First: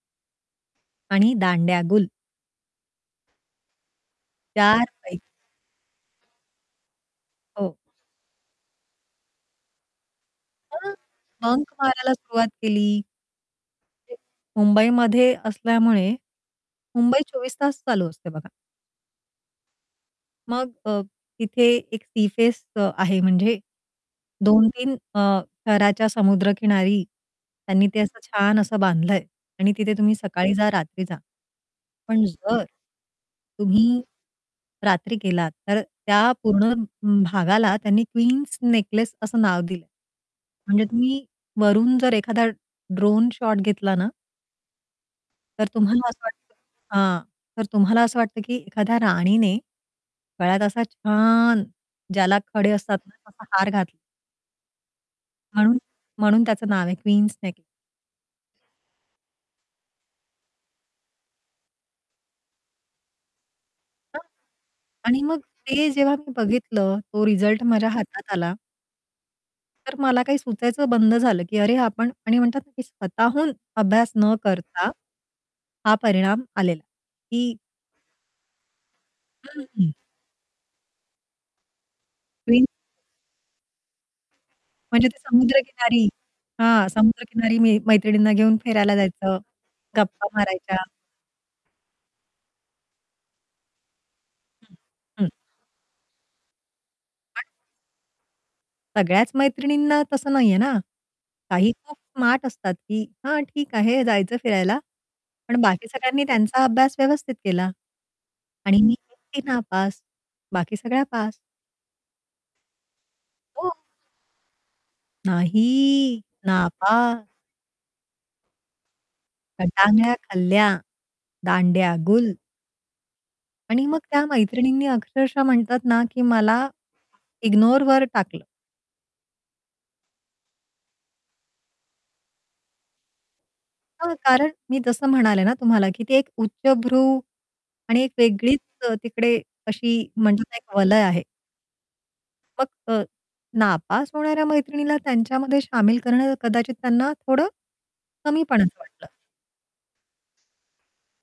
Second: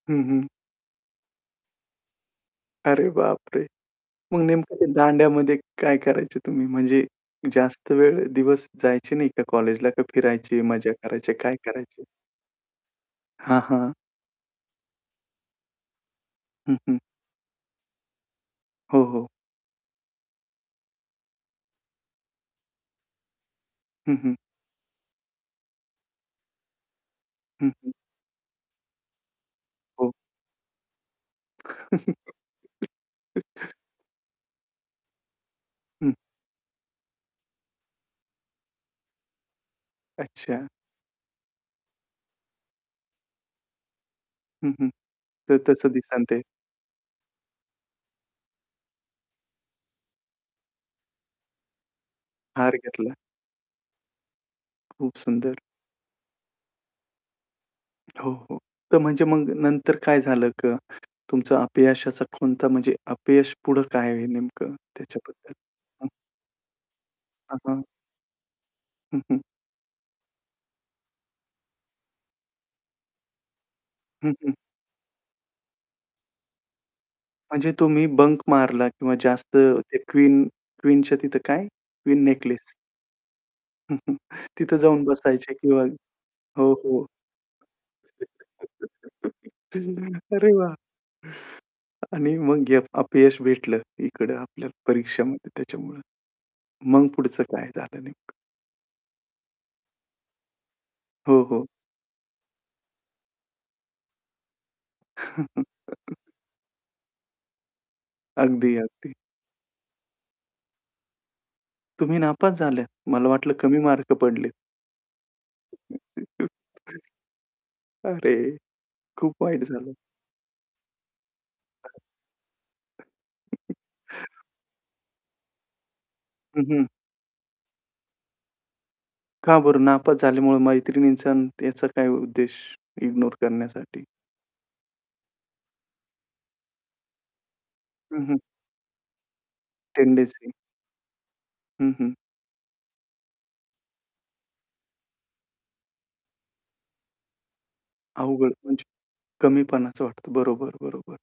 हं, हं. आणि दांड्या गुल. अरे, बापरे! मग नेमकं 4 ते पैकी. दांड्यामध्ये काय करायचे तुम्ही, म्हणजे हो. जास्त वेळ दिवस जायचे नाही का कॉलेजला का फिरायचे, मज्जा मग करायचे, काय बंक करायचे? मारायला सुरुवात केली. हां, हां. ते मुंबईमध्ये असल्यामुळे, हं, हं. मुंबई 24 तास चालू असते बघा. हो, हो. मग अ, तिथे एक सी फेस अ, आहे म्हणजे, हं, हं. 2-3 अ, शहराच्या समुद्रकिनारी हं, त्यांनी हं. ते असं छान असं बांधलंय आणि तिथे हो. तुम्ही सकाळी जा, रात्री जा. पण जर तुम्ही, रात्री गेलात तर हं. त्या पूर्ण भागाला त्यांनी क्वीन्स नेकलेस असं नाव दिलं. अच्छा. म्हणजे तुम्ही वरून जर एखादा ड्रोन शॉट घेतला ना हं, हं. तर तर तसं तुम्हाला असं दिसेल ते. वाटतं हां. तर तुम्हाला असं वाटतं की एखाद्या राणीने गळ्यात असा छान ज्याला खडे हार असतात घेतला. ना, तसा हार घातला. खूप सुंदर. म्हणून म्हणून त्याचं नाव आहे क्वीन नेकलेस. हो, हो. तर म्हणजे मग नंतर काय झालं का? तुमचं अपयशाचा कोणता म्हणजे अपयश पुढं काय आहे [unintelligible] नेमकं आणि मग त्याच्याबद्दल? ते हं. जेव्हा मी बघितलं, तो आ, रिझल्ट हां. माझ्या हातात आला. हं, हं. तर मला काही सुचायचं बंद झालं, की अरे आपण आणि म्हणतात ना की स्वतःहून अभ्यास हं, न हं. करता, हा परिणाम आलेला, की म्हणजे तुम्ही बंक मारला किंवा जास्त हं, हं. ते क्वीन क्वीनच्या तिथं काय? Queen queen necklace. तिथं जाऊन म्हणजे ते बसायचे किंवा समुद्रकिनारी हो, हां, हो. समुद्रकिनारी मी मैत्रिणींना घेऊन फिरायला जायचं, गप्पा अरे वाह! मारायच्या. आणि मग घेप अपयश भेटलं, इकडं हं, आपल्याला हं. परीक्षामध्ये त्याच्यामुळं. मग पुढचं [unintelligible] काय झालं नेमकं? सगळ्याच मैत्रिणींना तसं नाहीये ना. हो, हो. काही खूप स्मार्ट असतात, की हां, ठीक आहे. जायचं फिरायला, पण बाकी सगळ्यांनी त्यांचा अभ्यास व्यवस्थित केला. अगदी, आणि मी अगदी. एकटी नापास, बाकी सगळ्या पास. तुम्ही नापास झाल्या. मला वाटलं हो. कमी मार्क पडलेत. नाही नापा अरे! खूप वाईट झालं. गटांगळ्या खाल्ल्या, दांड्या गुल. [unintelligible] आणि मग त्या मैत्रिणींनी अक्षरशः म्हणतात ना, की हं, मला हं. इग्नोर वर टाकलं. का बरं नापास झाल्यामुळं मैत्रिणींचा अन् याचा काही उद्देश, इग्नोर करण्यासाठी? हां, हां, कारण मी जसं म्हणाले ना तुम्हाला की ती एक उच्चभ्रू आणि एक हं, हं. वेगळीच अ, तिकडे अशी टेंडन्सी. म्हणतात, एक वलय आहे. हं, हं. मग अ, नापास होणाऱ्या मैत्रिणीला त्यांच्यामध्ये शामिल करणं, कदाचित त्यांना थोडं कमी अवघड पणाचं म्हणजे वाटलं. कमीपणाचं वाटतं बरोबर, बरोबर.